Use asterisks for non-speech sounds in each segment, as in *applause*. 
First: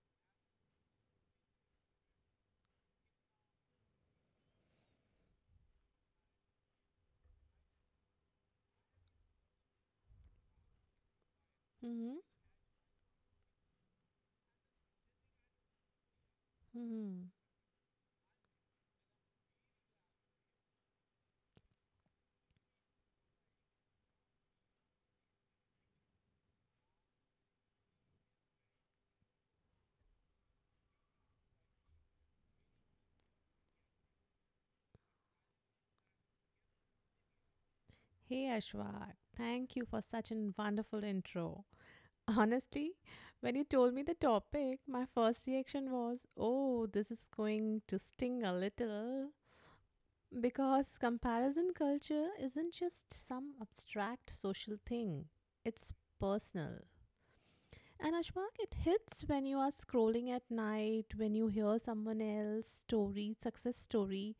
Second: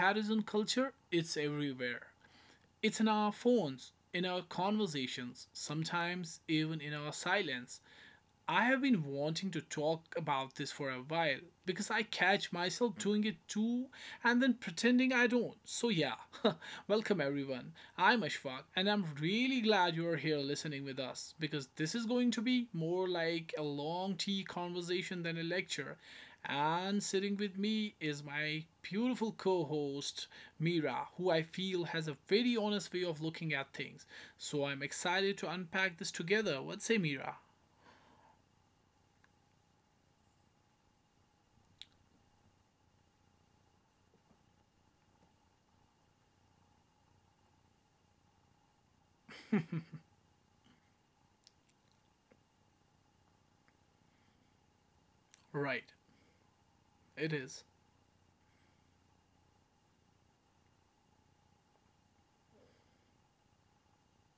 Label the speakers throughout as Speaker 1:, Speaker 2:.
Speaker 1: comparison culture, it's everywhere. It's in our phones, in our conversations, sometimes even in our silence. I have been wanting to talk about this for a while because I
Speaker 2: Mm-hmm.
Speaker 1: catch myself doing it too and then pretending I don't. So, yeah, *laughs* welcome
Speaker 2: Mm-hmm.
Speaker 1: everyone. I'm Ashfaq and I'm really glad you're here listening with us because this is going to be more like a long tea conversation than a lecture. And sitting with me is my beautiful co host, Mira, who I feel has a very honest way of looking at things. So, I'm excited to unpack this together. What say, Mira?
Speaker 2: Hey Ashwak, thank you for such a wonderful intro. Honestly, when you told me the topic, my first reaction was, oh, this is going to sting a little. Because comparison culture isn't just some abstract social thing,
Speaker 1: Right.
Speaker 2: it's personal.
Speaker 1: It is.
Speaker 2: And Ashwak, it hits when you are scrolling at night, when you hear someone else's story, success story,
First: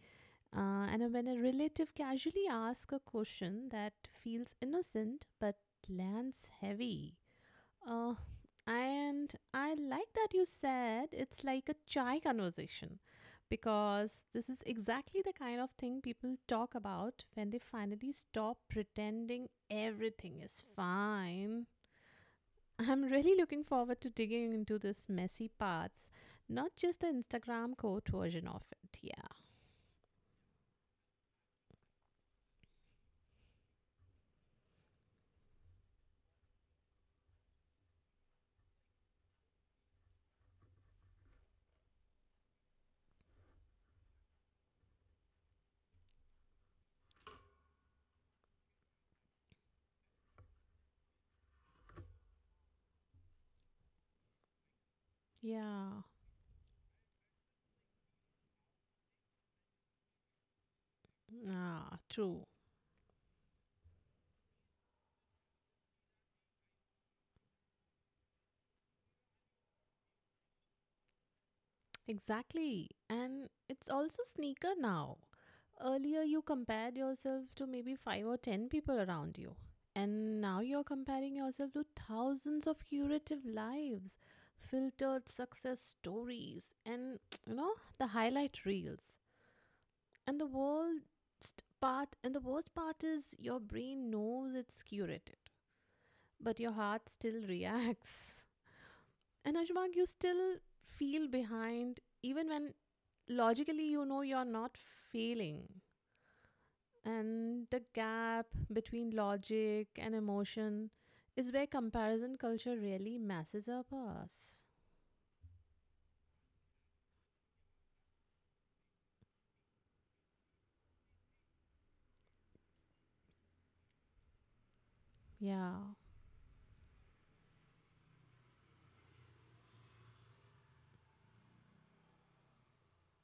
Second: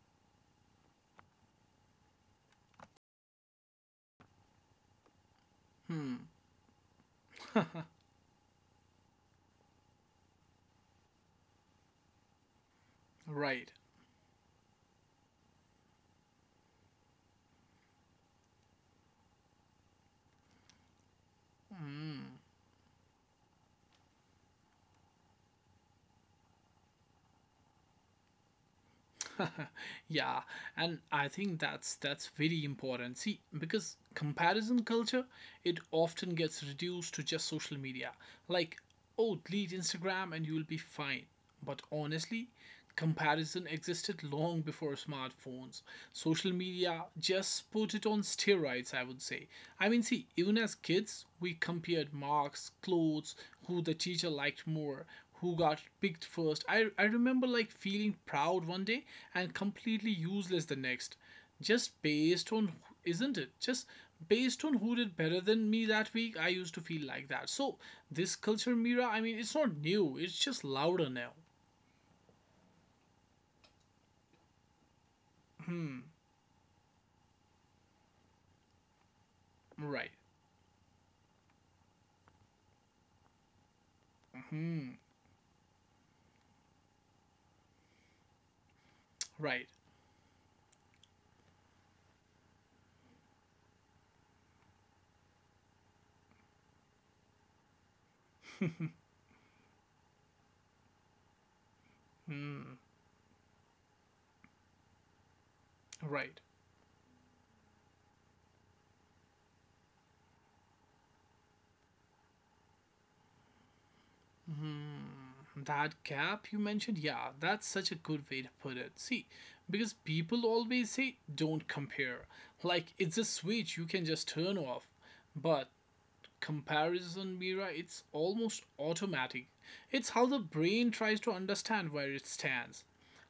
Speaker 2: and when a relative casually asks a question that feels innocent but
Speaker 1: Hmm.
Speaker 2: lands heavy. Uh, and I like that you said it's like a chai conversation
Speaker 1: Right.
Speaker 2: because this is exactly the kind of thing people talk about when they finally stop pretending everything is fine.
Speaker 1: Hmm.
Speaker 2: I'm really looking forward to digging into this messy parts, not just the Instagram quote version of it. Yeah.
Speaker 1: *laughs* Yeah, and I think that's very important. See, because comparison culture, it often gets reduced to just social media. Like, oh, delete Instagram and you'll be fine. But honestly, comparison existed long before smartphones. Social media just put it on steroids, I would say. I mean, see, even as kids, we compared marks, clothes, who the teacher liked more, who got
Speaker 2: Yeah.
Speaker 1: picked first. I remember like feeling proud one day and completely useless the next.
Speaker 2: Ah,
Speaker 1: Just
Speaker 2: true.
Speaker 1: based on, isn't it? Just based on who did better than me that week, I used to feel like that. So, this culture mirror, I mean, it's not new, it's just louder now.
Speaker 2: Exactly. And it's also sneaker now.
Speaker 1: Hmm,
Speaker 2: Earlier, you compared yourself to maybe five or ten people around you.
Speaker 1: right.
Speaker 2: And now you're comparing yourself to thousands of curative lives,
Speaker 1: Hmm,
Speaker 2: filtered success stories, and *tsk* you know, the highlight reels.
Speaker 1: right.
Speaker 2: And the worst part is your brain knows it's curated, but your heart still *laughs* reacts. And Ashbag, you still feel behind even
Speaker 1: Hmm,
Speaker 2: when logically you know you're not failing.
Speaker 1: right.
Speaker 2: And the gap between logic and emotion is where comparison culture really messes up us.
Speaker 1: That gap you mentioned, yeah, that's such a good way to put it. See, because people always say don't compare. Like it's a switch you can just turn off. But
Speaker 2: Yeah.
Speaker 1: comparison, Mira, it's almost automatic. It's how the brain tries to understand where it stands.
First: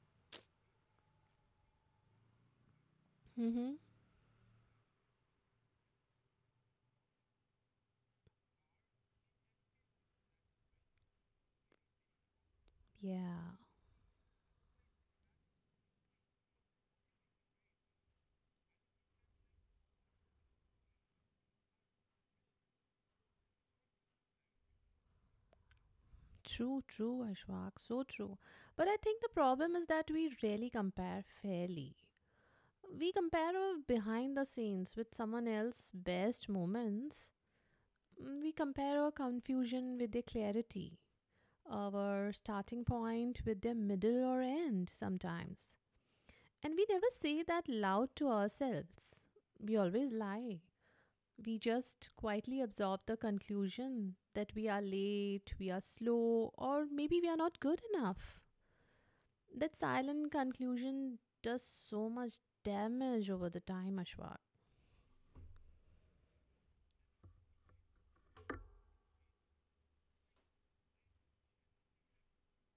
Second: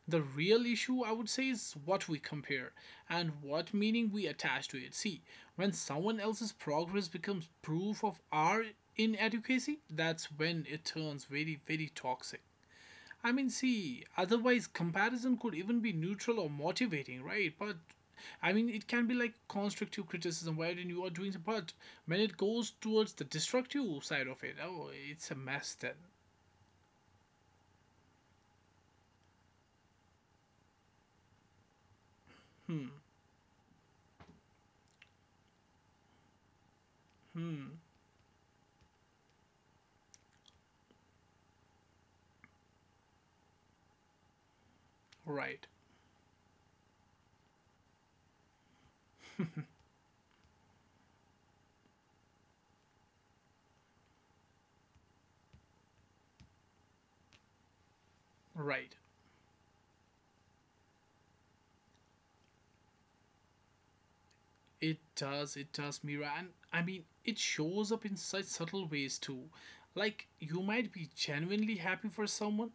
Speaker 1: The real issue, I would say, is what we compare and
Speaker 2: Mm-hmm.
Speaker 1: what meaning we attach to it. See, when someone else's progress becomes proof of our inadequacy, that's when it turns very, very toxic. I mean,
Speaker 2: Yeah.
Speaker 1: see, otherwise comparison could even be neutral or motivating, right? But I mean, it can be like constructive criticism wherein you are doing the but when it goes towards the destructive side of it, oh, it's a mess then.
Speaker 2: True, Ashwak. So true. But I think the problem is that we rarely compare fairly. We compare our behind the scenes with someone else's best moments, we compare our confusion with their clarity, our starting point with their middle or end sometimes.
Speaker 1: Right,
Speaker 2: And we never say that loud to ourselves. We always lie. We just quietly absorb the conclusion that we are late, we are slow, or maybe we are not good enough.
Speaker 1: right.
Speaker 2: That silent conclusion does so much damage over the time, Ashwak.
Speaker 1: It does, Mira. And I mean, it shows up in such subtle ways too. Like, you might be genuinely happy for someone,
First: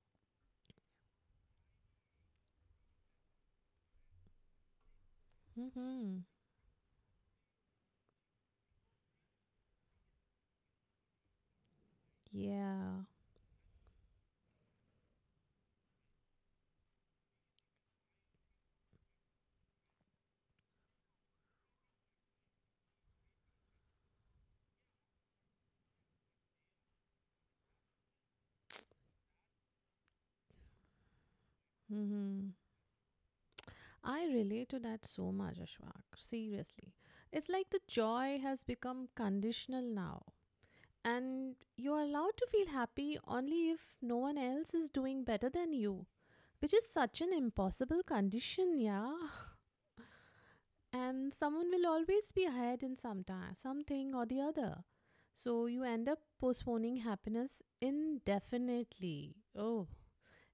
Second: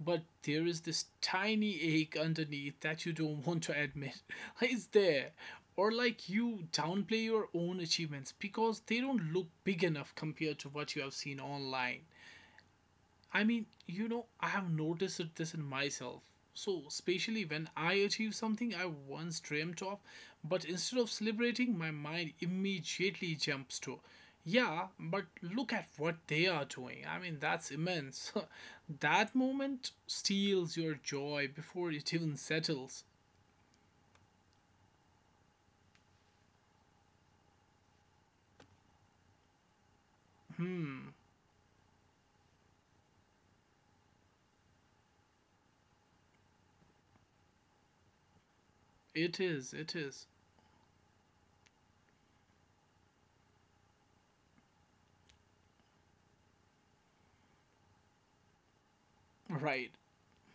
Speaker 1: but there is this tiny ache underneath that you don't want to admit. *laughs* It's there. Or,
Speaker 2: Mm-hmm.
Speaker 1: like, you downplay your own achievements because they don't look big enough compared to what you have seen online.
Speaker 2: Yeah.
Speaker 1: I mean, you know, I have noticed this in myself. So, especially when I achieve something I once dreamt of, but instead of celebrating, my mind immediately jumps to, yeah, but look at what they are doing. I mean, that's immense. *laughs* That moment steals your joy before it even
Speaker 2: Mm-hmm.
Speaker 1: settles.
Speaker 2: I relate to that so much, Ashwak. Seriously. It's like the joy has become conditional now.
Speaker 1: Hmm,
Speaker 2: And you're allowed to feel happy only if no one else is doing better than you, which is such an impossible condition, yeah.
Speaker 1: it is, it is.
Speaker 2: *laughs* And someone will always be ahead in some time, something or the other. So you end up postponing happiness indefinitely. Oh,
Speaker 1: Right,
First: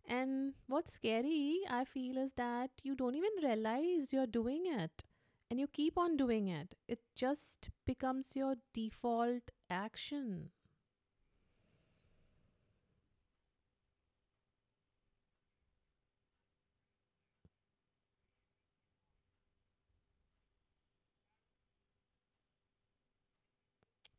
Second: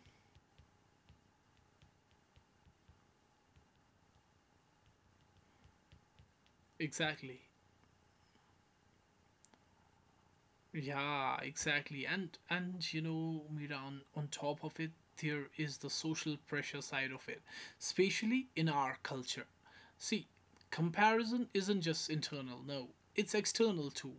Speaker 2: and what's scary, I feel, is that you don't even realize you're doing it and you keep on doing it. It
Speaker 1: exactly.
Speaker 2: just becomes your default action.
Speaker 1: Yeah, exactly. And you know, Mira, on top of it, there is the social pressure side of it, especially in our culture. See, comparison isn't just internal, no, it's external too.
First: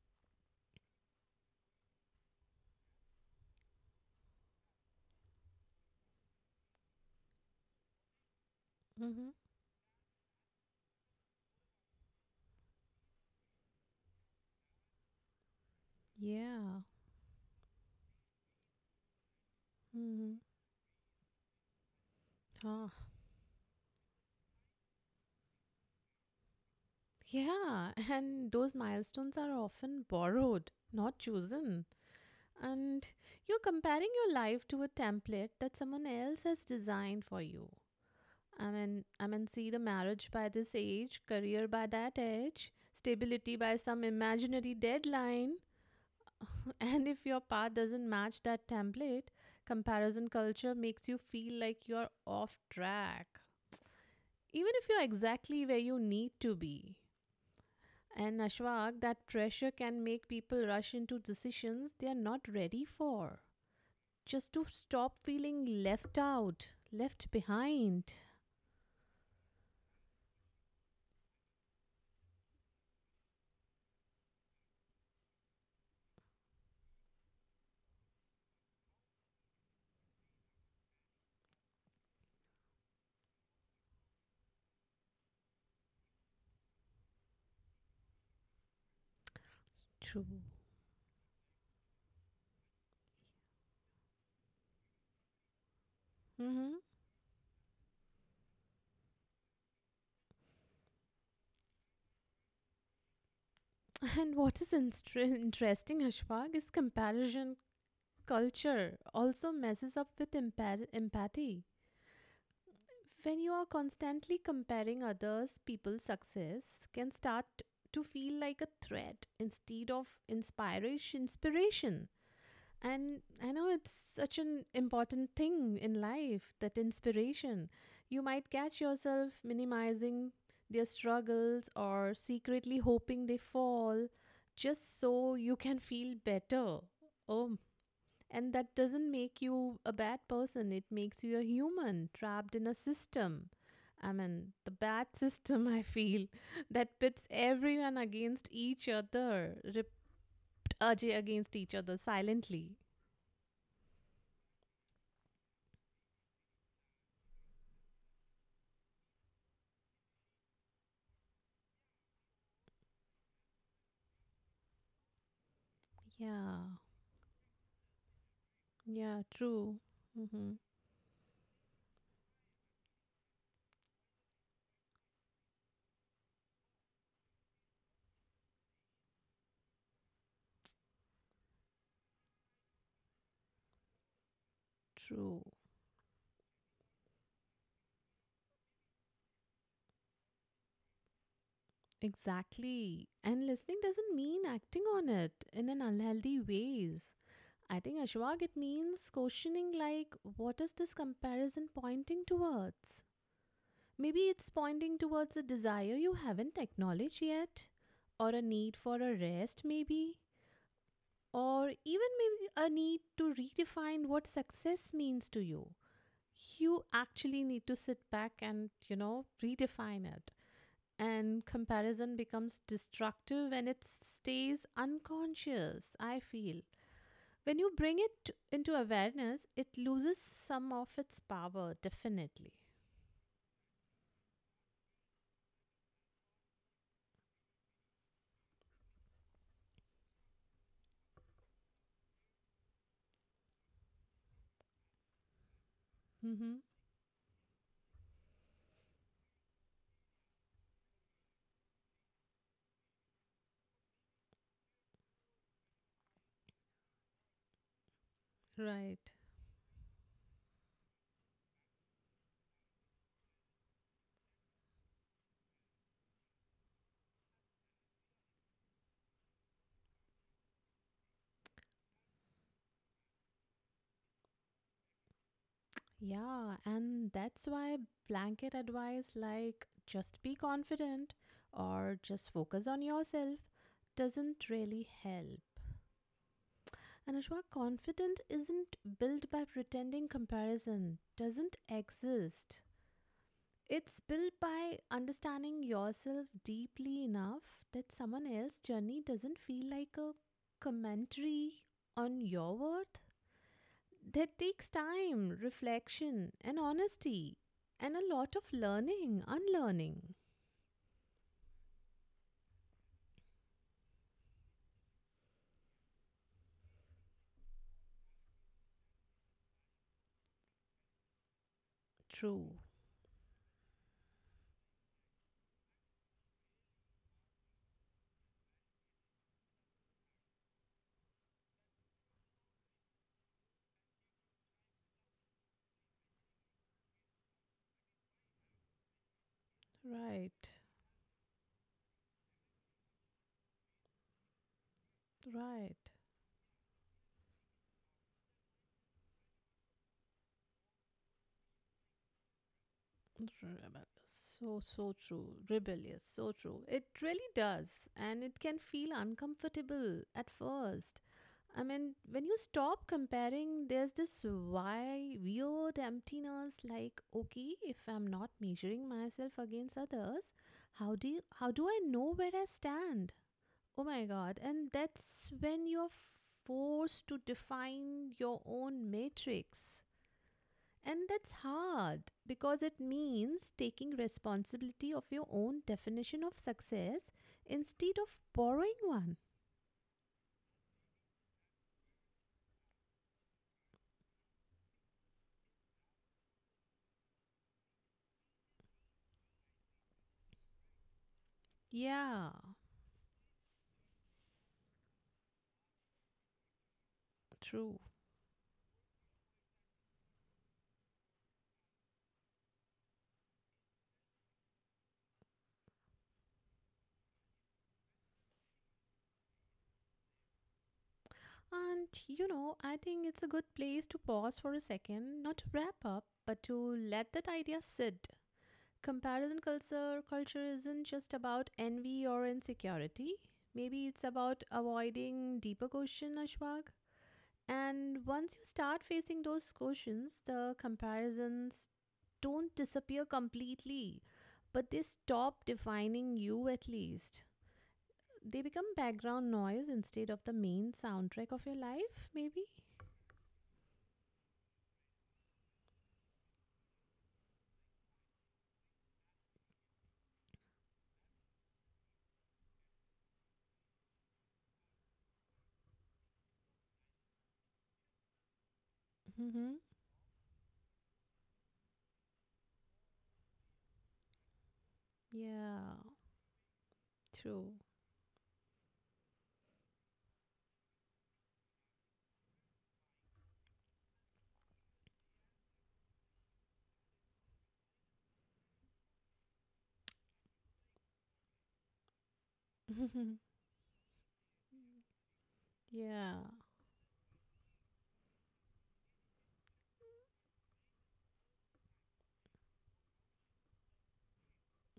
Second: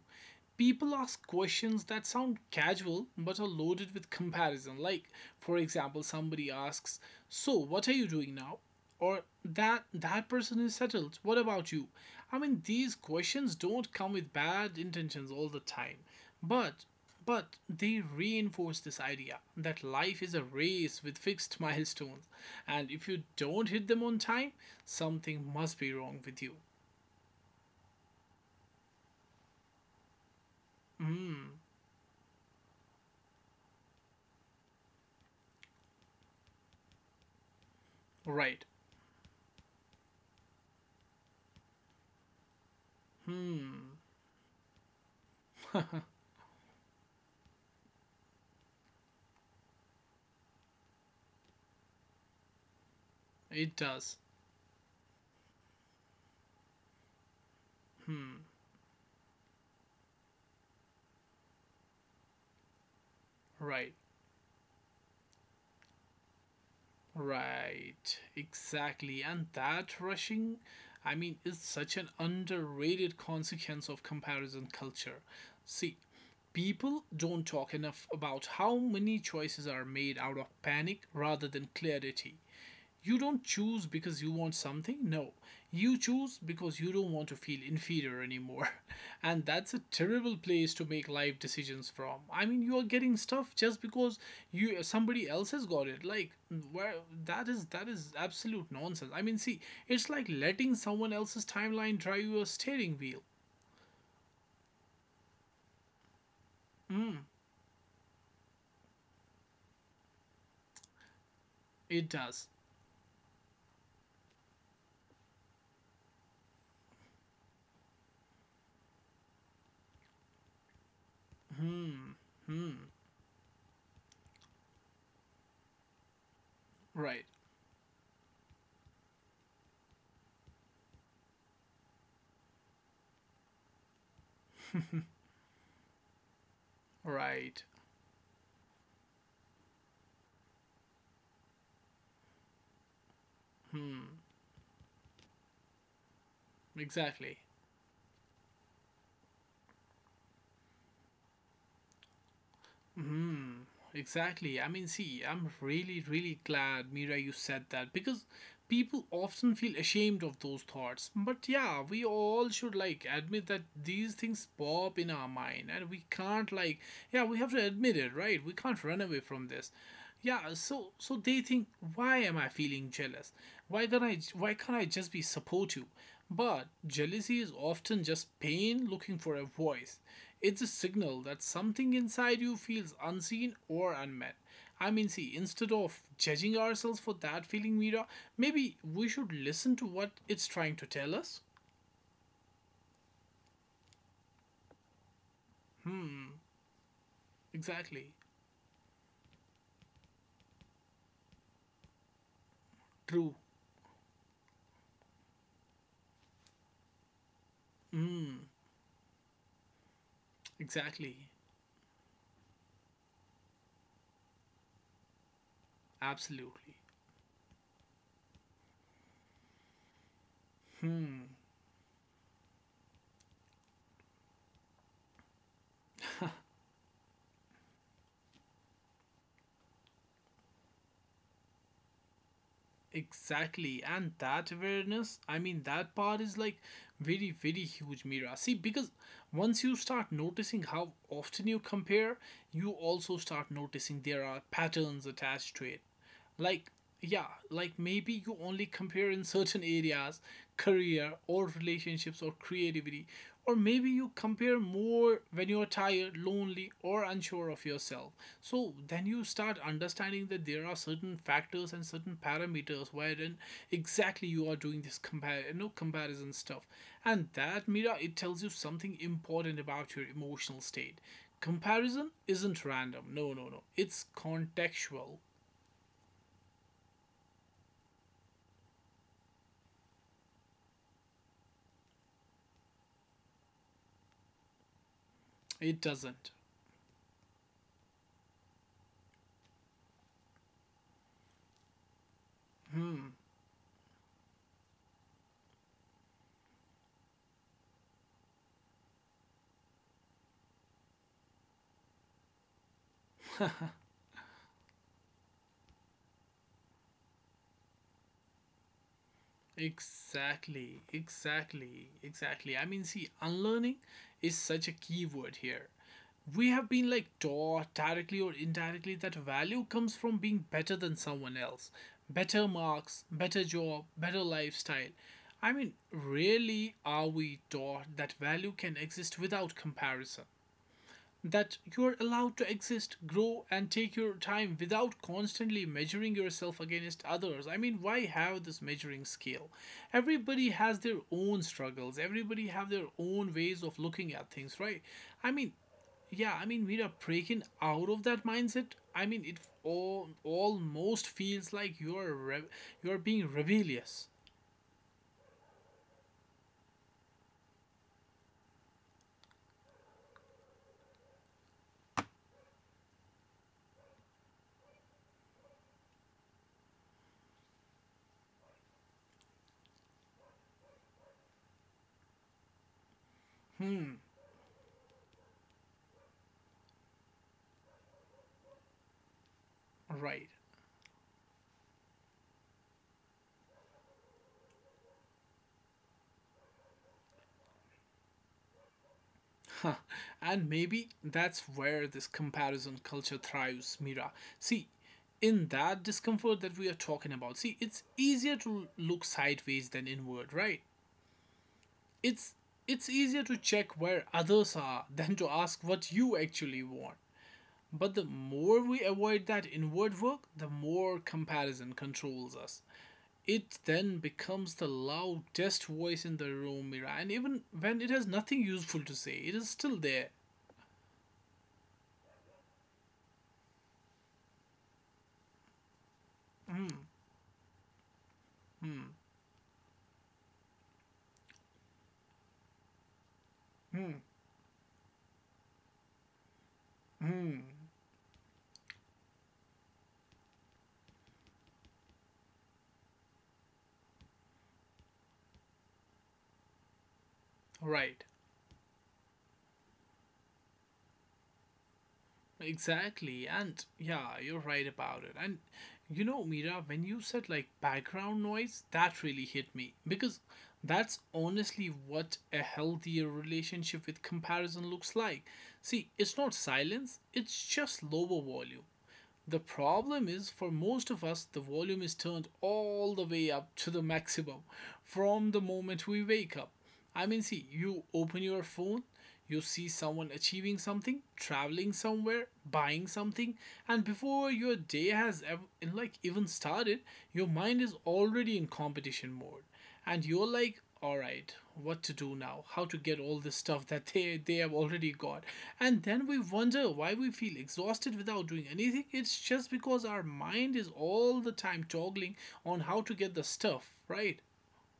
Speaker 1: People ask questions that sound casual but are loaded with comparison. Like, for example, somebody asks, "So, what are you doing now?" Or
Speaker 2: Mm-hmm.
Speaker 1: that person is settled. What about you? I mean, these questions don't come with bad intentions all the time,
Speaker 2: Yeah.
Speaker 1: but but they reinforce this idea that life is
Speaker 2: Mm-hmm.
Speaker 1: a race with fixed *laughs* milestones,
Speaker 2: Ah.
Speaker 1: and if you don't hit them on time, something must be wrong with you.
Speaker 2: Yeah. And those milestones are often borrowed, not
Speaker 1: Hmm,
Speaker 2: chosen. And you're comparing your life to a template that someone else has designed for you.
Speaker 1: right.
Speaker 2: I mean, see, the marriage by this age, career by that age, stability by
Speaker 1: Hmm,
Speaker 2: some imaginary deadline. *laughs*
Speaker 1: *laughs*
Speaker 2: And if your path doesn't match that template, comparison culture makes you feel like you're off track,
Speaker 1: it does.
Speaker 2: even if you're exactly where you need to be. And
Speaker 1: Hmm,
Speaker 2: Ashwag, that pressure can make people rush into decisions they are not ready for,
Speaker 1: right,
Speaker 2: just to stop feeling left out, left behind.
Speaker 1: right, exactly. And that rushing, I mean, is such an underrated consequence of comparison culture. See, people don't talk enough about how many choices are made out of panic rather than clarity. You don't choose because you want something. No, you choose because you don't want to feel inferior anymore. *laughs* And that's a
Speaker 2: True.
Speaker 1: terrible place to make life decisions from. I mean, you are getting stuff just because you somebody else has got it. Like,
Speaker 2: Mm-hmm.
Speaker 1: where that is absolute nonsense. I mean, see, it's like letting someone else's timeline drive your steering wheel.
Speaker 2: And what is interesting, Ashfaq, is
Speaker 1: Hmm,
Speaker 2: comparison culture also messes up with empathy.
Speaker 1: it does.
Speaker 2: When you are constantly comparing others, people's success can start to feel like a threat instead of inspiration. Inspiration.
Speaker 1: Hmm, hmm.
Speaker 2: And I know it's such an important thing in life, that
Speaker 1: Right,
Speaker 2: inspiration. You might catch yourself minimizing their struggles or secretly hoping they fall just so you can feel better. Oh,
Speaker 1: right.
Speaker 2: and that doesn't make you a bad person, it makes you a human trapped in a system.
Speaker 1: Hmm,
Speaker 2: I mean, the bad system, I feel, *laughs* that pits
Speaker 1: exactly.
Speaker 2: everyone against each other, ripped against each other silently.
Speaker 1: Hmm, exactly. I mean, see, I'm really, really glad, Mira, you said that because people often feel ashamed of those thoughts. But yeah, we all should like admit that these things pop in our mind and we can't,
Speaker 2: Yeah.
Speaker 1: like, yeah, we have to admit it, right? We can't run away
Speaker 2: Yeah,
Speaker 1: from this.
Speaker 2: true. Mm-hmm.
Speaker 1: Yeah, so they think, why am I feeling jealous? Why can't I just be supportive? But jealousy is often just pain looking for a voice. It's a signal that something inside you feels unseen or unmet. I mean, see,
Speaker 2: True.
Speaker 1: instead of judging ourselves for that feeling, Mira, maybe we should listen to what it's trying to tell us.
Speaker 2: Exactly. And listening doesn't mean acting on it in an
Speaker 1: Hmm,
Speaker 2: unhealthy ways. I think
Speaker 1: exactly.
Speaker 2: Ashwag, it means questioning, like, what is this comparison pointing towards?
Speaker 1: True.
Speaker 2: Maybe it's pointing towards a desire you haven't acknowledged yet, or a need for a rest, maybe,
Speaker 1: Exactly.
Speaker 2: or even maybe a need to redefine what success means to you.
Speaker 1: Absolutely.
Speaker 2: You actually need to sit back and, you know, redefine it. And comparison becomes destructive when it stays unconscious, I feel. When you bring it into awareness, it loses some of its power, definitely.
Speaker 1: Exactly, and that awareness, I mean, that part is like very, very huge, Mira. See, because once you start noticing how often you compare, you also start noticing there are patterns attached to it.
Speaker 2: Mm-hmm.
Speaker 1: Like, yeah, like maybe you only compare in certain areas, career or relationships or creativity, or maybe you compare more when you're tired, lonely, or unsure of yourself. So
Speaker 2: Right.
Speaker 1: then you start understanding that there are certain factors and certain parameters wherein exactly you are doing this compare, you know, comparison stuff. And that, Mira, it tells you something important about your emotional state. Comparison isn't random. No, no, no. It's contextual.
Speaker 2: Yeah, and that's why blanket advice like just be confident or just focus on yourself doesn't really help.
Speaker 1: It doesn't.
Speaker 2: And Ashwa, confidence isn't built by pretending comparison doesn't exist.
Speaker 1: Hmm.
Speaker 2: It's built by understanding yourself deeply enough that someone else's journey doesn't feel like a commentary on your worth. That takes time, reflection, and honesty, and a lot of learning, unlearning.
Speaker 1: Exactly, exactly, exactly. I mean, see, unlearning is such a key word here. We have been like taught directly or indirectly that value comes from being better than someone else, better
Speaker 2: True.
Speaker 1: marks, better job, better lifestyle. I mean, really, are we taught that value can exist without comparison? That you're allowed to exist, grow, and take your time without constantly measuring yourself against others. I mean, why have this measuring scale?
Speaker 2: Right.
Speaker 1: Everybody has their own struggles, everybody have their own ways of looking at things, right? I mean,
Speaker 2: Right.
Speaker 1: yeah, I mean, we are breaking out of that mindset. I mean, it almost feels like you're being rebellious,
Speaker 2: So, so true. Rebellious. So true. It really does. And it can feel uncomfortable at first. I mean, when you stop comparing, there's this why weird emptiness, like, okay, if I'm not measuring myself against others, how do I know where I stand? Oh my god. And that's when you're forced to define your own matrix.
Speaker 1: right?
Speaker 2: And that's hard because it means taking responsibility of your own definition of success instead of borrowing one.
Speaker 1: *laughs* And maybe that's where this comparison culture thrives, Mira. See, in that discomfort that we are talking about, see, it's easier to look sideways than inward, right?
Speaker 2: Yeah,
Speaker 1: It's it's easier to check where others are *laughs* than to ask what you actually want.
Speaker 2: true.
Speaker 1: But the more we avoid that inward work, the more comparison controls us. It then becomes the loudest voice in the room, Mira, and even when it has nothing useful to say, it is still there.
Speaker 2: And you know, I think it's a good place to pause for a second, not to wrap up, but to let that idea sit. Comparison culture isn't just about envy or insecurity. Maybe it's about avoiding deeper question, Ashwag. And once you start facing those questions, the comparisons don't disappear completely, but they stop defining you at least.
Speaker 1: Right.
Speaker 2: They become background noise instead of the main soundtrack of your life, maybe?
Speaker 1: Exactly, and yeah, you're right about it. And you know, Mira, when you said like background noise, that really hit me because that's honestly what a healthier relationship with comparison looks like. See, it's not silence, it's just lower volume. The
Speaker 2: Hmm.
Speaker 1: problem is, for most of us, the volume is turned all the way up to the maximum from the
Speaker 2: Yeah,
Speaker 1: moment we wake up. I mean, see,
Speaker 2: true.
Speaker 1: you open your phone, you see someone achieving something, traveling somewhere, buying something, and before your day has like even started, your mind is already in competition mode and you're like all right what to do now, how to get all
Speaker 2: *laughs*
Speaker 1: this stuff that they have already got. And then we
Speaker 2: Yeah.
Speaker 1: wonder why we feel exhausted without doing anything. It's just because our mind is all the time toggling on how to get the stuff, right?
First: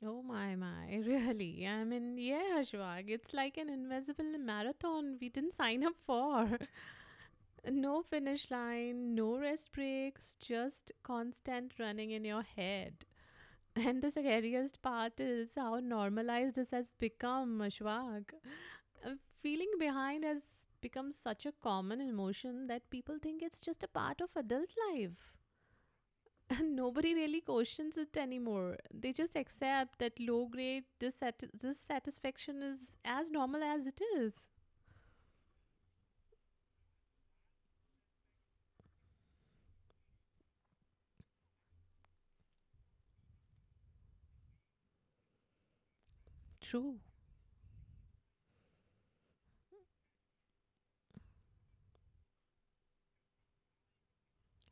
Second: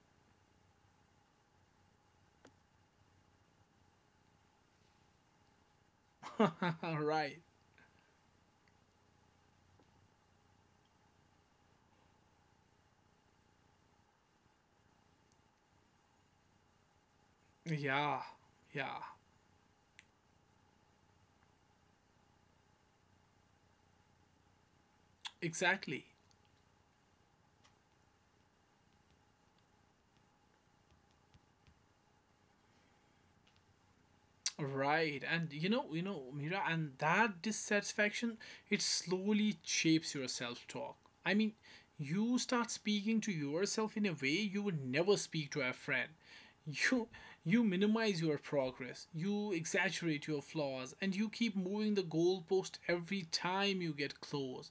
Speaker 2: Oh my, my, *laughs* really. I mean, yeah, Shwag, it's like an invisible marathon we didn't sign up for. *laughs*
Speaker 1: *laughs* Right.
Speaker 2: No finish line, no rest breaks, just constant running in your head. And the scariest part is how normalized this has become,
Speaker 1: Yeah.
Speaker 2: Ashwag.
Speaker 1: Yeah,
Speaker 2: Uh, Feeling behind has become such a common emotion that people think it's just a part of adult life.
Speaker 1: exactly.
Speaker 2: *laughs* And nobody really questions it anymore. They just accept that low grade dissatisfaction is as normal as it is.
Speaker 1: Right, and you know, Mira, and that dissatisfaction, it slowly shapes your self-talk. I mean, you start speaking to yourself in a way you would never speak to a friend.
Speaker 2: True.
Speaker 1: You you minimize your progress, you exaggerate your flaws, and you keep moving the goalpost every time you get close.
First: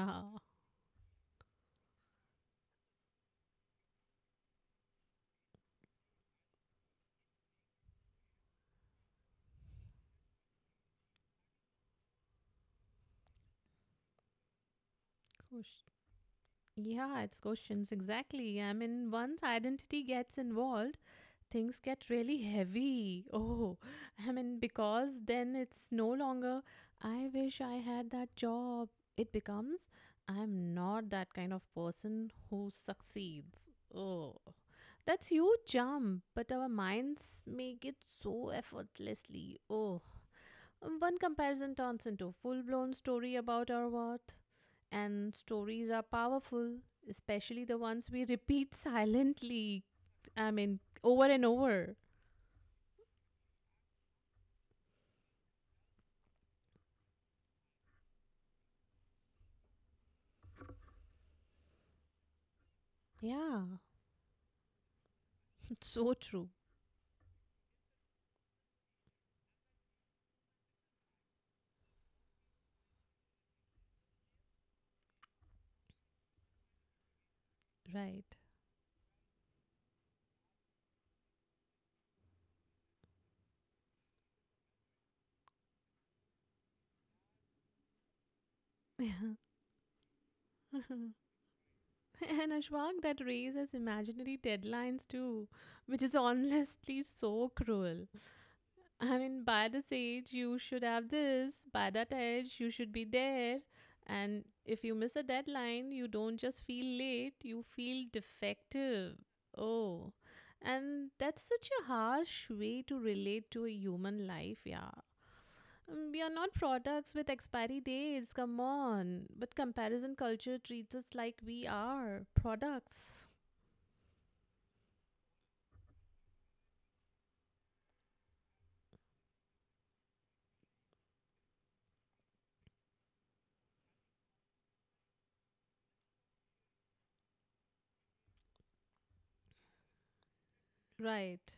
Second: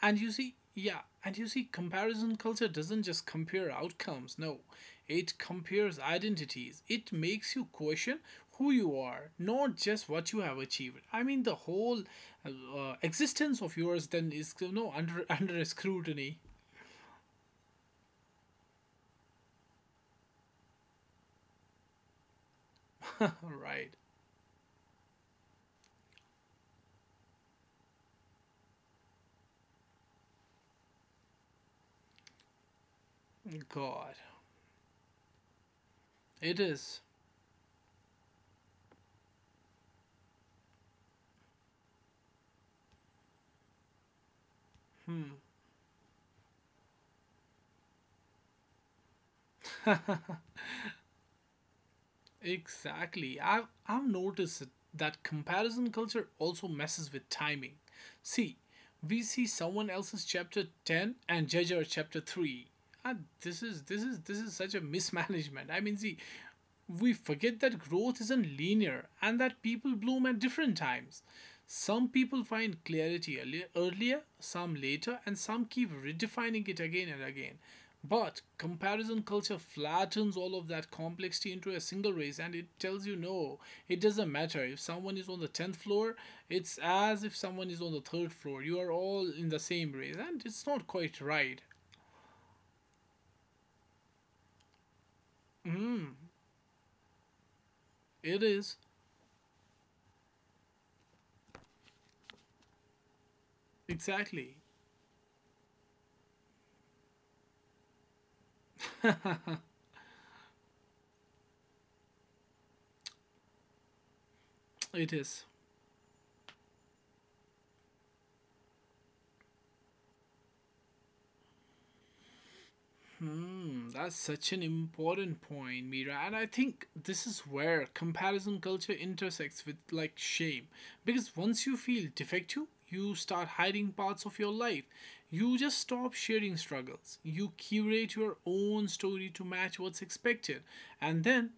Speaker 1: And you see, yeah, and you see, comparison culture doesn't just compare outcomes, no. It compares identities. It makes you question who you are, not just what you have achieved. I mean, the whole existence of yours then is, you know, under *laughs* under
Speaker 2: Kush.
Speaker 1: scrutiny.
Speaker 2: Yeah, it's questions. Exactly. I mean, once identity gets involved, things get really heavy. *laughs*
Speaker 1: All
Speaker 2: Oh,
Speaker 1: right,
Speaker 2: I mean, because then it's no longer, I wish I had that job. It becomes, I'm not that kind of person who succeeds.
Speaker 1: God,
Speaker 2: Oh, that's huge jump, but
Speaker 1: it
Speaker 2: our
Speaker 1: is.
Speaker 2: minds make it so effortlessly. Oh, one comparison turns into a full blown story about our worth. And stories are powerful, especially the ones we repeat *laughs* silently. I mean, over and over.
Speaker 1: Exactly. I've noticed that comparison culture also messes with timing. See, we see someone else's chapter 10 and judge our chapter 3. And this
Speaker 2: Yeah,
Speaker 1: is this is this is such a mismanagement. I
Speaker 2: it's
Speaker 1: mean,
Speaker 2: so
Speaker 1: see,
Speaker 2: true.
Speaker 1: we forget that growth isn't linear and that people bloom at different times. Some people find clarity earlier, some later, and some keep redefining it again and again.
Speaker 2: Right.
Speaker 1: But comparison culture flattens all of that complexity into a single race and it tells you no, it doesn't matter. If someone is on the 10th floor, it's as if someone is on the third floor. You are all in the same race and it's
Speaker 2: *laughs*
Speaker 1: not
Speaker 2: And
Speaker 1: quite right.
Speaker 2: Ashwag, that raises imaginary deadlines too, which is
Speaker 1: Mm,
Speaker 2: honestly so cruel.
Speaker 1: it is.
Speaker 2: I mean, by this age, you should have this. By that age, you should be there. And
Speaker 1: Exactly.
Speaker 2: if you miss a deadline, you don't just feel late, you feel defective. Oh, and that's such a harsh way to relate to a human life, yeah.
Speaker 1: It is.
Speaker 2: Mm, we are not products with expiry dates, come on. But comparison culture treats us like we are products.
Speaker 1: Hmm, that's such an important point, Mira. And I think this is where comparison culture intersects with like shame. Because once you feel defective, you start hiding parts of your life. You just stop sharing struggles. You curate your own story to match what's expected. And
Speaker 2: Right.
Speaker 1: then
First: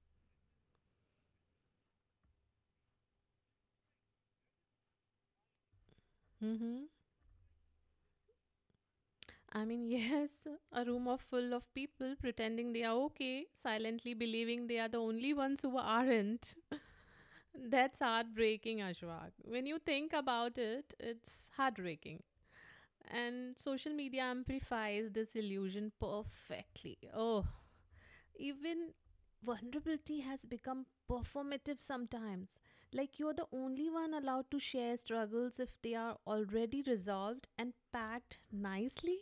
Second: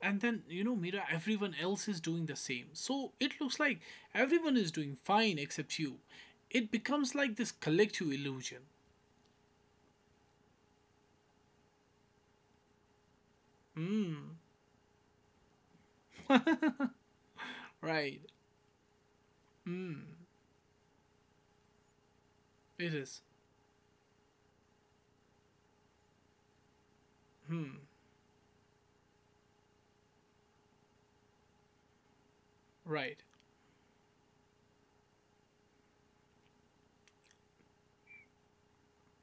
Speaker 1: and then you know, Mira, everyone else is doing the same, so it looks like everyone is doing fine except you.
Speaker 2: Mm
Speaker 1: It
Speaker 2: hmm.
Speaker 1: becomes like this collective illusion.
Speaker 2: I mean, yes, *laughs* a room of full of people pretending they are okay, silently
Speaker 1: Hmm.
Speaker 2: believing they are the only ones who aren't. *laughs* That's
Speaker 1: Right,
Speaker 2: heartbreaking, Ashwag. When you think about it, it's heartbreaking.
Speaker 1: it is.
Speaker 2: And social media amplifies this illusion perfectly. Oh, even vulnerability has become performative sometimes. Like
Speaker 1: Right.
Speaker 2: you're the only one allowed to share struggles if they are already resolved and packed nicely.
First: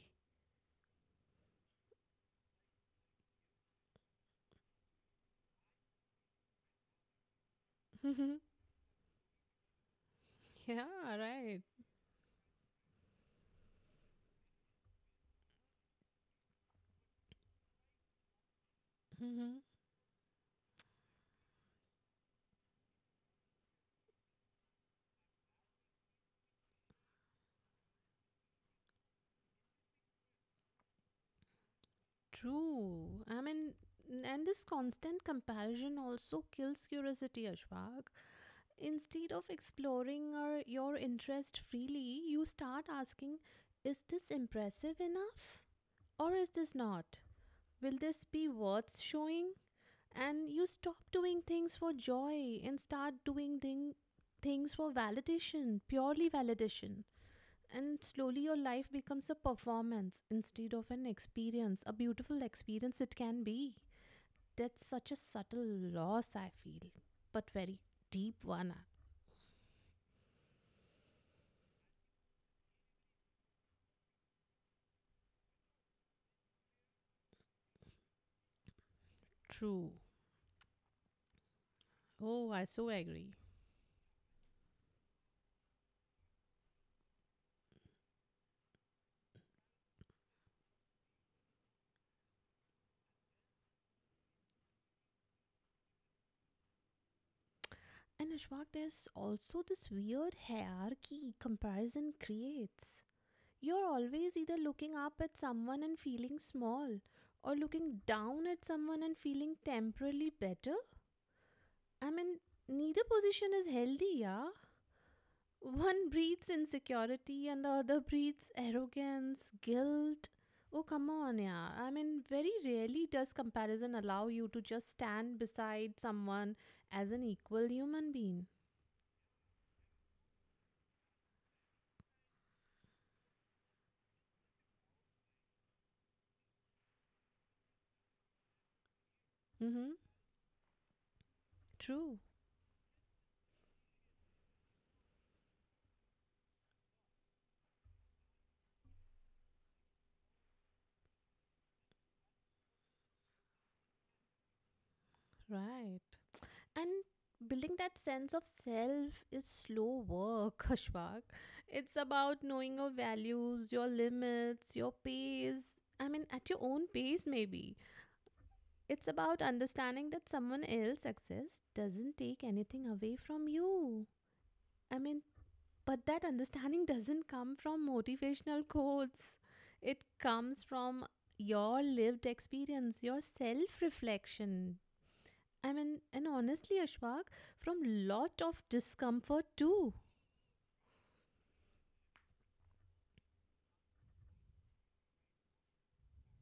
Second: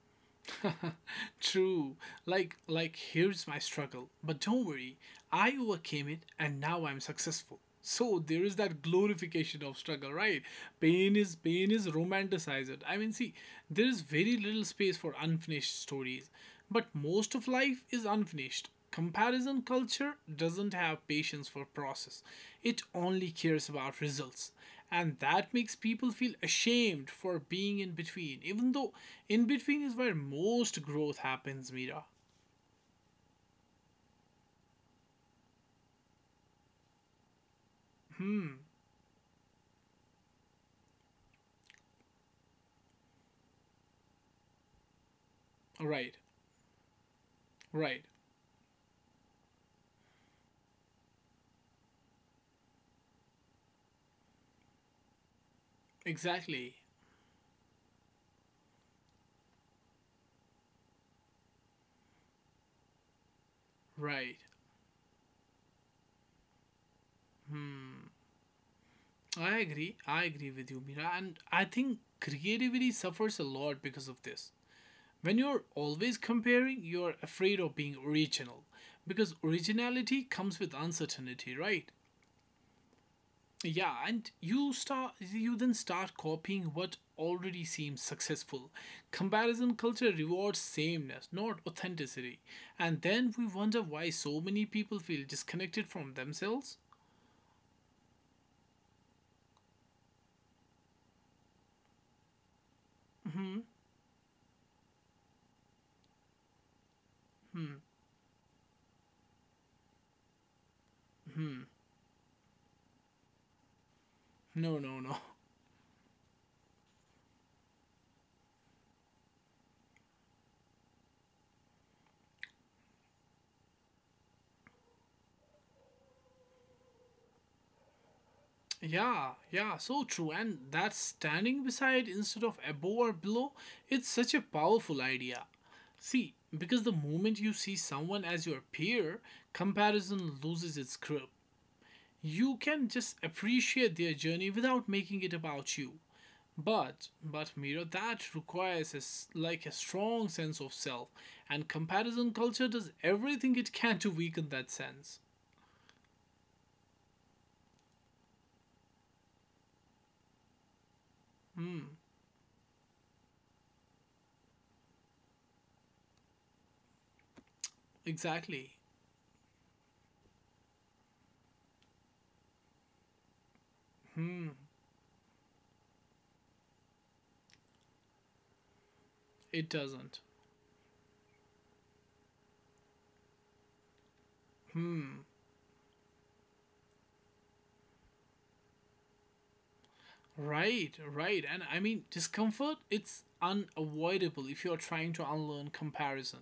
Speaker 1: *laughs* True. Like here's my struggle. But don't worry, I overcame it and now I'm successful. So there
Speaker 2: *laughs*
Speaker 1: is that glorification of struggle, right?
Speaker 2: Yeah,
Speaker 1: Pain is
Speaker 2: right.
Speaker 1: pain is romanticized. I mean, see, there is very little space for unfinished stories. But most of life is unfinished.
Speaker 2: Hmm.
Speaker 1: Comparison culture doesn't have patience for process. It only cares about results. And that makes people feel ashamed for being in between, even though in between is where most growth happens, Mira.
Speaker 2: True. I mean, and this constant comparison also kills curiosity, Ashwag. Instead of exploring or your interest freely, you start asking, is this impressive enough?
Speaker 1: Right,
Speaker 2: Or is this not? Will
Speaker 1: right,
Speaker 2: this be worth showing? And you stop doing things for joy and start doing things for validation, purely
Speaker 1: exactly,
Speaker 2: validation. And slowly your life becomes a performance instead of an experience, a beautiful experience it can be.
Speaker 1: right.
Speaker 2: That's such a subtle loss, I feel, but very deep one.
Speaker 1: I agree with you, Mira. And I think creativity suffers a lot because of this. When you're always comparing, you're afraid of being original because
Speaker 2: True.
Speaker 1: originality comes with uncertainty, right?
Speaker 2: Oh, I so agree.
Speaker 1: Yeah, and you then start copying what already seems successful. Comparison culture rewards sameness, not authenticity. And then we wonder why so many people feel disconnected from themselves.
Speaker 2: And Ashwak, there's also this weird hierarchy comparison creates. You're always either looking up at someone and feeling small, or looking down at someone and feeling temporarily better. I mean, neither position is healthy, yeah?
Speaker 1: No, no, no. *laughs*
Speaker 2: One breathes insecurity and the other breathes arrogance, guilt. Oh, come on, yeah. I mean, very rarely does comparison allow you to just stand beside someone as an equal human being.
Speaker 1: Yeah, yeah, so true. And that standing beside instead of above or below, it's such a powerful idea. See, because the moment you see someone as your peer,
Speaker 2: Mm-hmm.
Speaker 1: comparison loses its grip.
Speaker 2: True,
Speaker 1: You can just appreciate their journey without making it about you. But Mira, that requires a, like a strong sense of self, and comparison culture does everything it can to weaken that sense.
Speaker 2: right. And building that sense of self is slow work, *laughs* Ashwak. It's about knowing your values, your limits, your pace. I mean, at your own pace, maybe.
Speaker 1: Exactly,
Speaker 2: It's about understanding that someone else's success doesn't take anything away from you. I mean, but that understanding *laughs* doesn't come from motivational quotes.
Speaker 1: it
Speaker 2: It
Speaker 1: doesn't.
Speaker 2: comes from your lived experience, your self-reflection.
Speaker 1: Hmm.
Speaker 2: I mean, and honestly, Ashwak, from lot of discomfort too.
Speaker 1: Right, right. And I mean, discomfort, it's unavoidable if you're trying to unlearn comparison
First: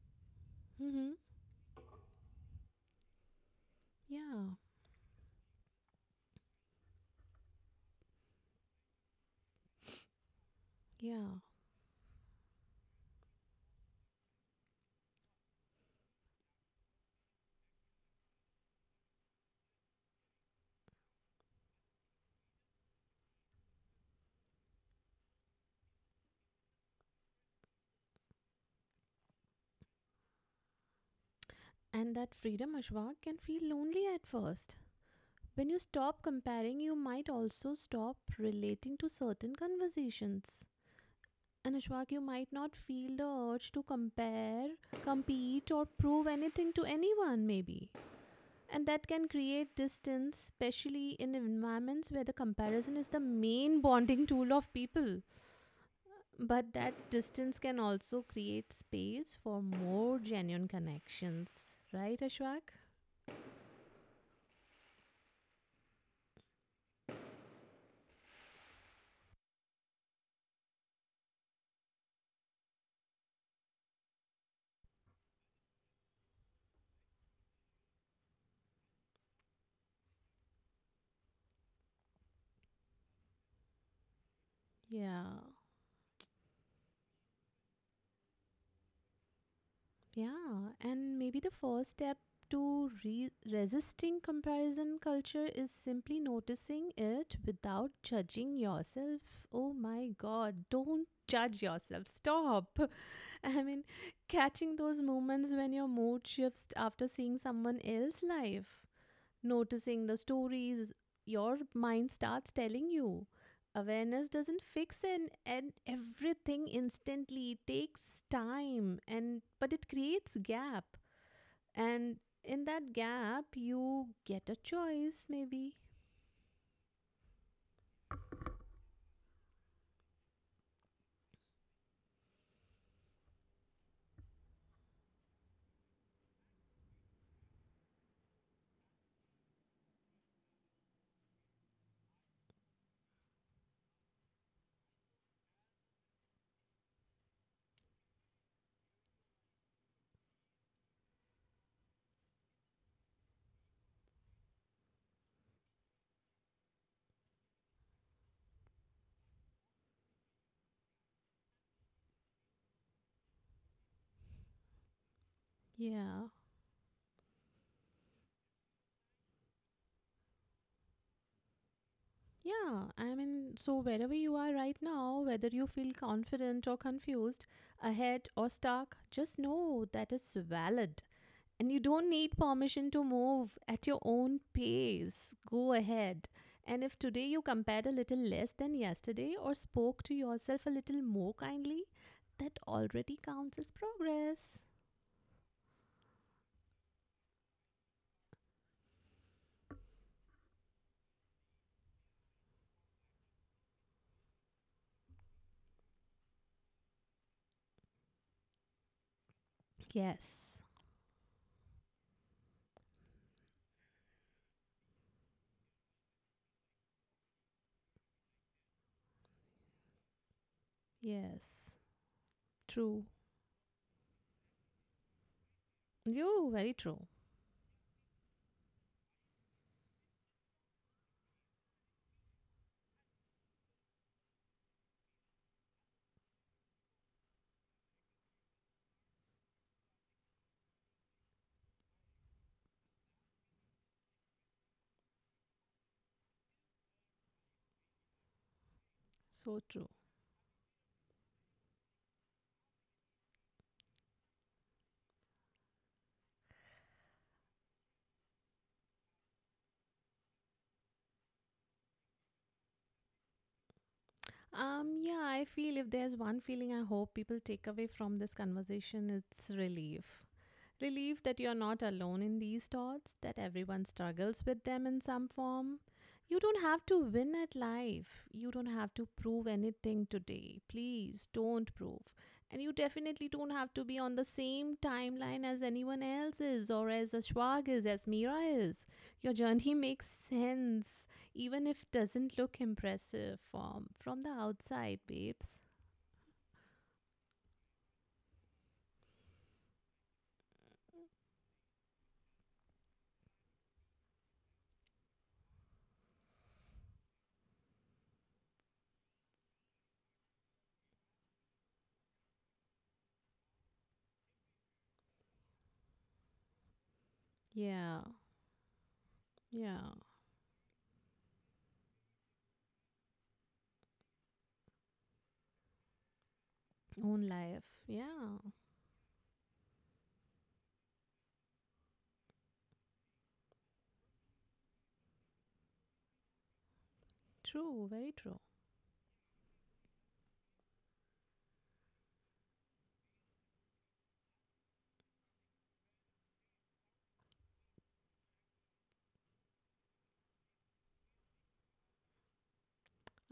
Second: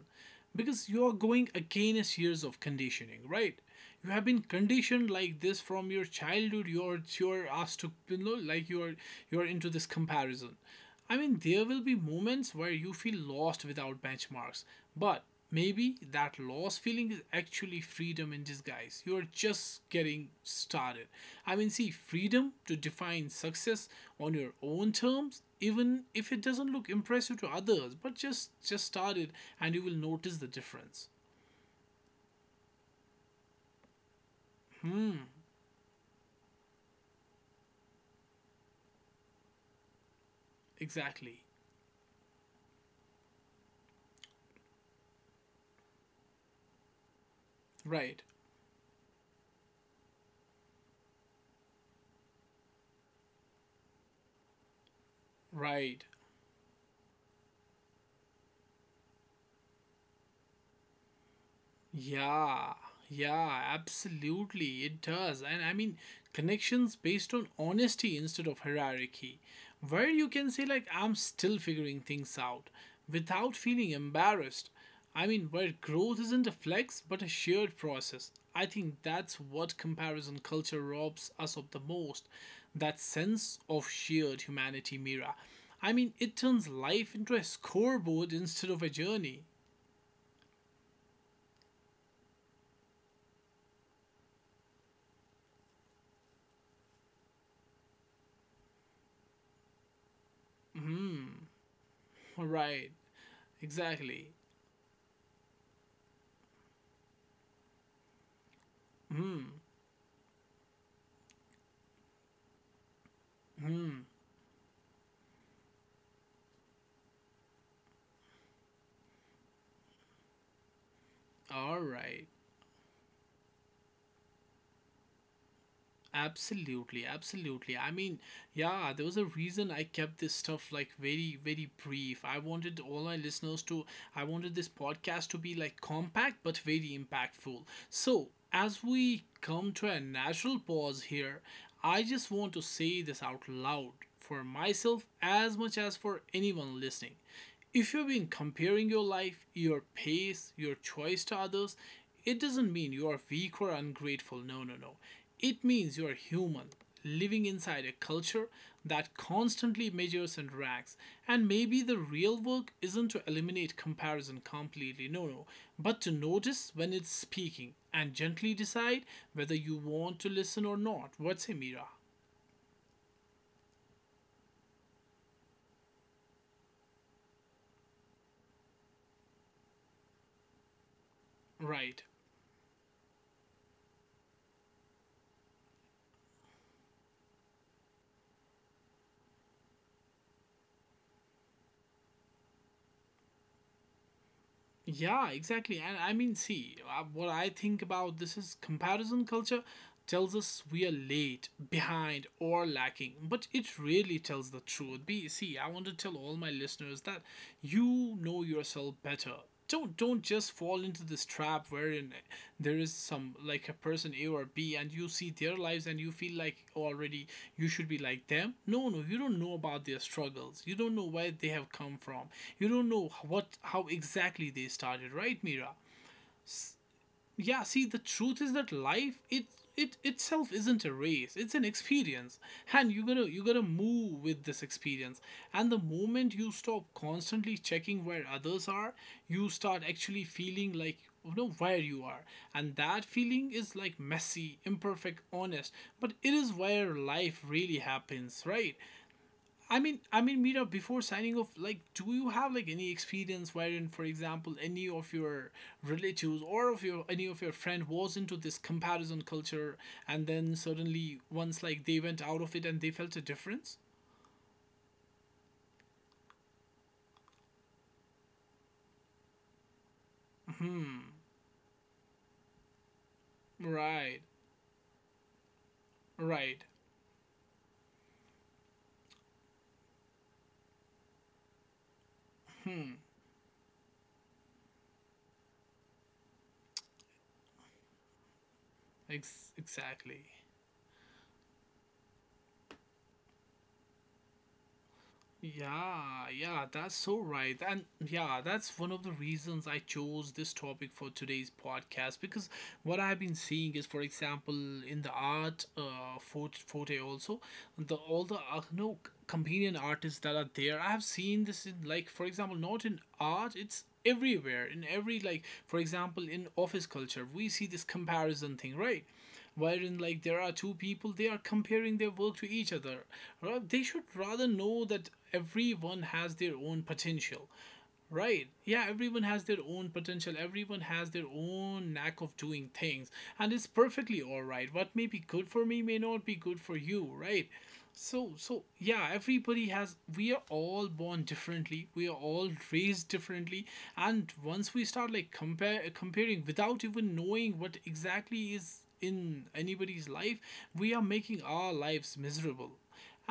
Speaker 1: because you're
Speaker 2: Mm-hmm.
Speaker 1: going against years of conditioning, right? You have been
Speaker 2: Yeah,
Speaker 1: conditioned like this from your childhood. You're asked to, you know, like, you're into this comparison. I mean,
Speaker 2: yeah.
Speaker 1: there will be moments where you feel lost without benchmarks, but maybe that lost feeling is actually freedom in disguise. You're just getting started. I mean, see, freedom to define success on your own terms, even if it doesn't look impressive to others, but just start it and you will notice the difference.
Speaker 2: And that freedom, Ashwak, can feel lonely at first.
Speaker 1: Hmm,
Speaker 2: When you stop comparing, you might also stop relating to certain conversations.
Speaker 1: exactly.
Speaker 2: And Ashwak, you might not feel the urge to compare, compete, or prove anything to anyone, maybe.
Speaker 1: Right,
Speaker 2: And that can create distance, especially in environments where the comparison is the main bonding tool of people.
Speaker 1: right.
Speaker 2: But that distance can also create space for more genuine connections. Right, Ashwak?
Speaker 1: Yeah, yeah, absolutely. It does. And I mean, connections based on honesty instead of hierarchy, where you can say, like, I'm still figuring things out without feeling embarrassed. I mean, where growth isn't a flex but a shared process. I think that's what comparison culture robs us of the most, that sense of shared humanity,
Speaker 2: Yeah.
Speaker 1: Mira. I mean, it turns life into a scoreboard instead of a journey.
Speaker 2: Yeah, and maybe the first step to resisting comparison culture is simply noticing it without judging yourself. Oh my god, don't judge yourself. Stop.
Speaker 1: Right,
Speaker 2: *laughs* I mean,
Speaker 1: exactly.
Speaker 2: catching those moments when your mood shifts after seeing someone else's life, noticing the stories your mind starts telling you. Awareness doesn't fix in, and everything instantly. It takes time and but it creates gap.
Speaker 1: All
Speaker 2: And
Speaker 1: right.
Speaker 2: in that gap you get a choice maybe.
Speaker 1: Absolutely, absolutely. I mean, yeah, there was a reason I kept this stuff like very, very brief. I wanted all my listeners to, I wanted this podcast to be like compact but very impactful. So, as we come to a natural pause here, I just want to say this out loud for myself as much as for anyone listening. If you've been comparing your life, your pace, your choice to others, it doesn't mean you are weak or ungrateful. No, no, no. It means you are human, living inside a culture that constantly measures and ranks. And maybe the real work isn't to eliminate comparison completely. No, no. But to
Speaker 2: Yeah.
Speaker 1: notice when it's speaking and gently decide whether you want to listen or not. What's say, Mira?
Speaker 2: Yeah, I mean, so wherever you are right now, whether you feel confident or confused, ahead or stuck, just know that is valid. And you
Speaker 1: Right.
Speaker 2: don't need permission to move at your own pace. Go ahead. And if today you compared a little less than yesterday or spoke to yourself a little more kindly, that already counts as progress.
Speaker 1: Yeah, exactly. And I mean, see, what I think about this is comparison culture tells us we are late, behind, or lacking, but it really tells the truth. Be see, I want to tell all my listeners that you know yourself better. Don't just
Speaker 2: Yes.
Speaker 1: fall into this trap wherein there is some like a person A or B and you see their lives and you feel like already you should be like them. No, no, you don't know about their struggles. You don't know where they have
Speaker 2: Yes.
Speaker 1: come from. You don't
Speaker 2: True.
Speaker 1: know what how exactly they started, right, Mira?
Speaker 2: You very true.
Speaker 1: Yeah, see, the truth is that life, it itself isn't a race, it's an experience. And you gotta move with this experience. And the moment you stop constantly checking where others are, you start actually feeling like you know where you are. And that feeling is like messy, imperfect, honest, but it is where life really happens, right?
Speaker 2: So
Speaker 1: I
Speaker 2: true.
Speaker 1: mean, I mean, Mira, before signing off, like, do you have like any experience wherein, for example, any of your relatives or of your any of your friend was into this comparison culture, and then suddenly once like they went out of it and they felt a difference?
Speaker 2: Yeah, I feel if there's one feeling I hope people take away from this conversation, it's relief. Relief that you're not alone in these thoughts, that everyone
Speaker 1: Right,
Speaker 2: struggles with them in some form. You don't
Speaker 1: right,
Speaker 2: have to win at life. You don't have to prove anything today. Please don't prove. And you definitely don't have to be on the same timeline as anyone else is, or as Ashwag is, as Meera is. Your journey *laughs* makes
Speaker 1: Exactly.
Speaker 2: sense, even if it doesn't look impressive from the outside, babes.
Speaker 1: Yeah, yeah, that's so right. And yeah, that's one of the reasons I chose this topic for today's podcast because what I've been seeing is, for example, in the art forte also, the all the no companion artists that are there. I have seen this in, like, for example, not in art, it's everywhere in every, like, for example, in office culture we see this
Speaker 2: Yeah,
Speaker 1: comparison thing, right?
Speaker 2: yeah.
Speaker 1: Wherein like there are two people, they are comparing their work to each other. Well, they should rather know that everyone has their own
Speaker 2: Own
Speaker 1: potential.
Speaker 2: life. Yeah,
Speaker 1: Right. Yeah, everyone has their own potential. Everyone has their own knack of doing things. And it's perfectly all right. What may be good for me may not be good for you, right?
Speaker 2: true, very
Speaker 1: So,
Speaker 2: true.
Speaker 1: so yeah, everybody has, we are all born differently. We are all raised differently. And once we start like comparing without even knowing what exactly is in anybody's life, we are making our lives miserable.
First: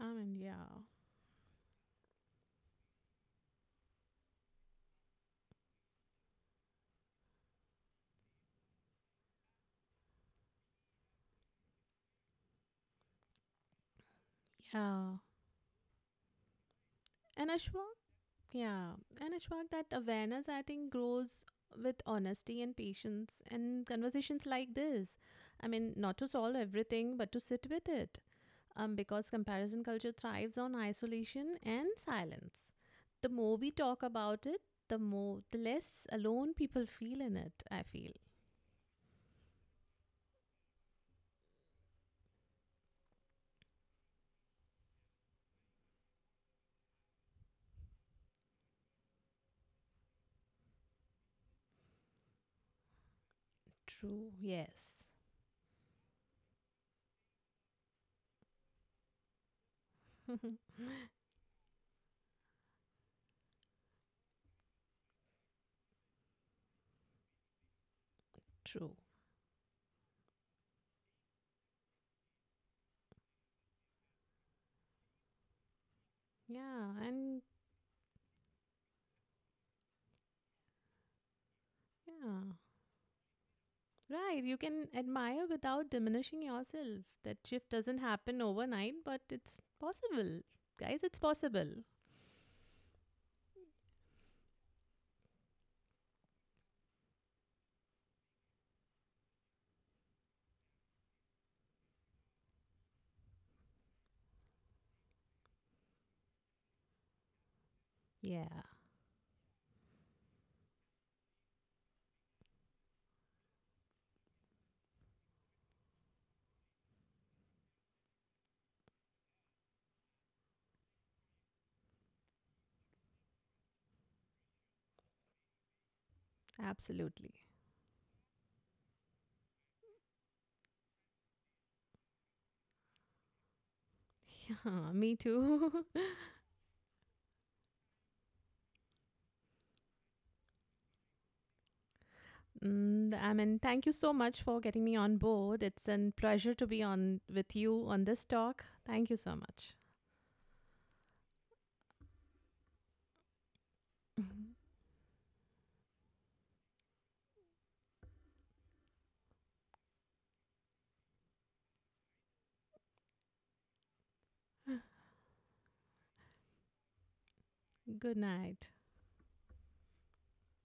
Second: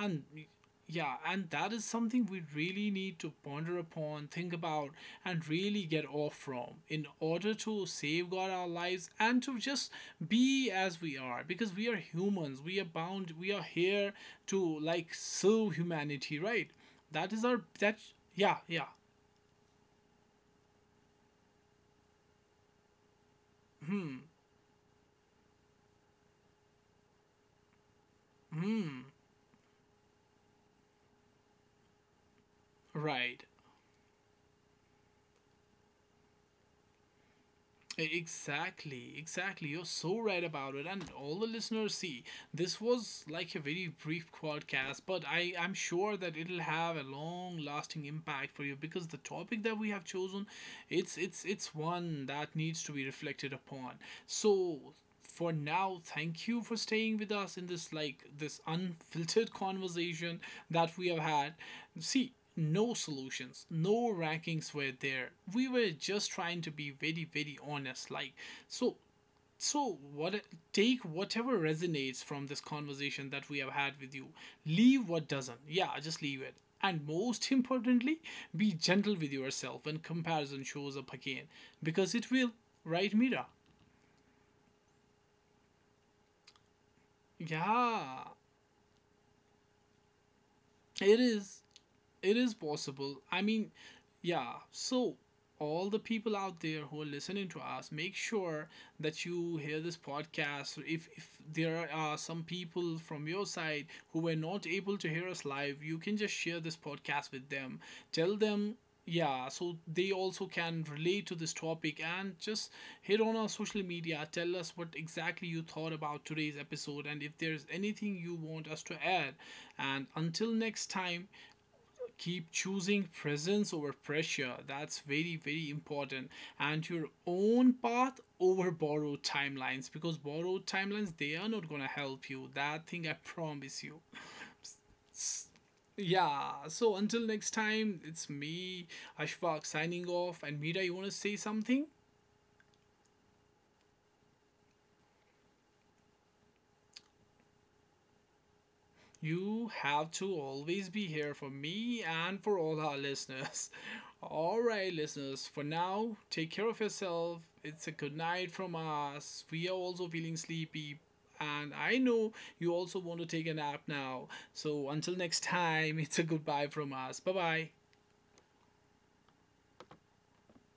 Speaker 2: I mean, yeah,
Speaker 1: yeah, and that is something we really need to ponder upon, think about, and really get off from in order to safeguard our lives and to just be as we are because we are humans, we are bound, we are here to like
Speaker 2: yeah.
Speaker 1: serve humanity, right? That is
Speaker 2: And
Speaker 1: our,
Speaker 2: Ashwak,
Speaker 1: that's, yeah, yeah,
Speaker 2: yeah. And Ashwak, that awareness, I think, grows with honesty and patience and conversations like this. I mean, not to solve everything, but to sit with it. Because comparison culture thrives on isolation and silence. The
Speaker 1: right.
Speaker 2: more we talk about it, the less alone people feel in it, I feel.
Speaker 1: Exactly, exactly. You're so right about it. And all the listeners see, this was like a very brief podcast, but I, I'm sure that it'll have a long lasting impact for you because the topic that we have chosen, it's one that needs to be reflected upon.
Speaker 2: True,
Speaker 1: So
Speaker 2: yes.
Speaker 1: for now, thank you for staying with us in this, like, this unfiltered conversation
Speaker 2: *laughs*
Speaker 1: that we have had. See, no solutions, no rankings were there, we were just trying to be very, very honest, like.
Speaker 2: True.
Speaker 1: So, so what, take whatever resonates from this conversation that we have had with you, leave what doesn't, yeah, just leave it.
Speaker 2: Yeah,
Speaker 1: And
Speaker 2: and
Speaker 1: most importantly, be gentle with yourself when comparison shows up again because it will,
Speaker 2: yeah,
Speaker 1: right, Mira?
Speaker 2: Right, you can admire without diminishing yourself. That shift doesn't
Speaker 1: Yeah.
Speaker 2: happen overnight, but it's possible. Guys, it's
Speaker 1: It is
Speaker 2: possible.
Speaker 1: it is possible. I mean, yeah. So, all the people out there who are listening to us, make sure that you hear this podcast. If there are some people from your side who were not able to hear us live, you can just share this podcast with them. Tell
Speaker 2: Yeah,
Speaker 1: them, yeah, so they also can relate to this topic and just hit on our social media. Tell us what exactly you thought about today's episode and if there's anything you want us to add. And until next time, keep choosing presence over pressure, that's very, very important, and your
Speaker 2: absolutely. *laughs*
Speaker 1: own path over borrowed timelines, because borrowed timelines, they are not going to help you, that thing I promise you.
Speaker 2: Yeah, me too.
Speaker 1: Yeah, so until next time, it's me, Ashfaq, signing off, and Mira, you want to say something?
Speaker 2: *laughs* I mean, thank you so much for getting me on board. It's a pleasure to be on with you on this talk. Thank you so
Speaker 1: You
Speaker 2: much.
Speaker 1: have to always be here for me and for all our listeners. *laughs* All
Speaker 2: *laughs*
Speaker 1: right, listeners, for now, take care of yourself. It's a good night from us. We are also feeling sleepy, and I know you also want to take a nap now. So, until next time, *laughs* it's a goodbye from us. Bye bye.
Speaker 2: Good night.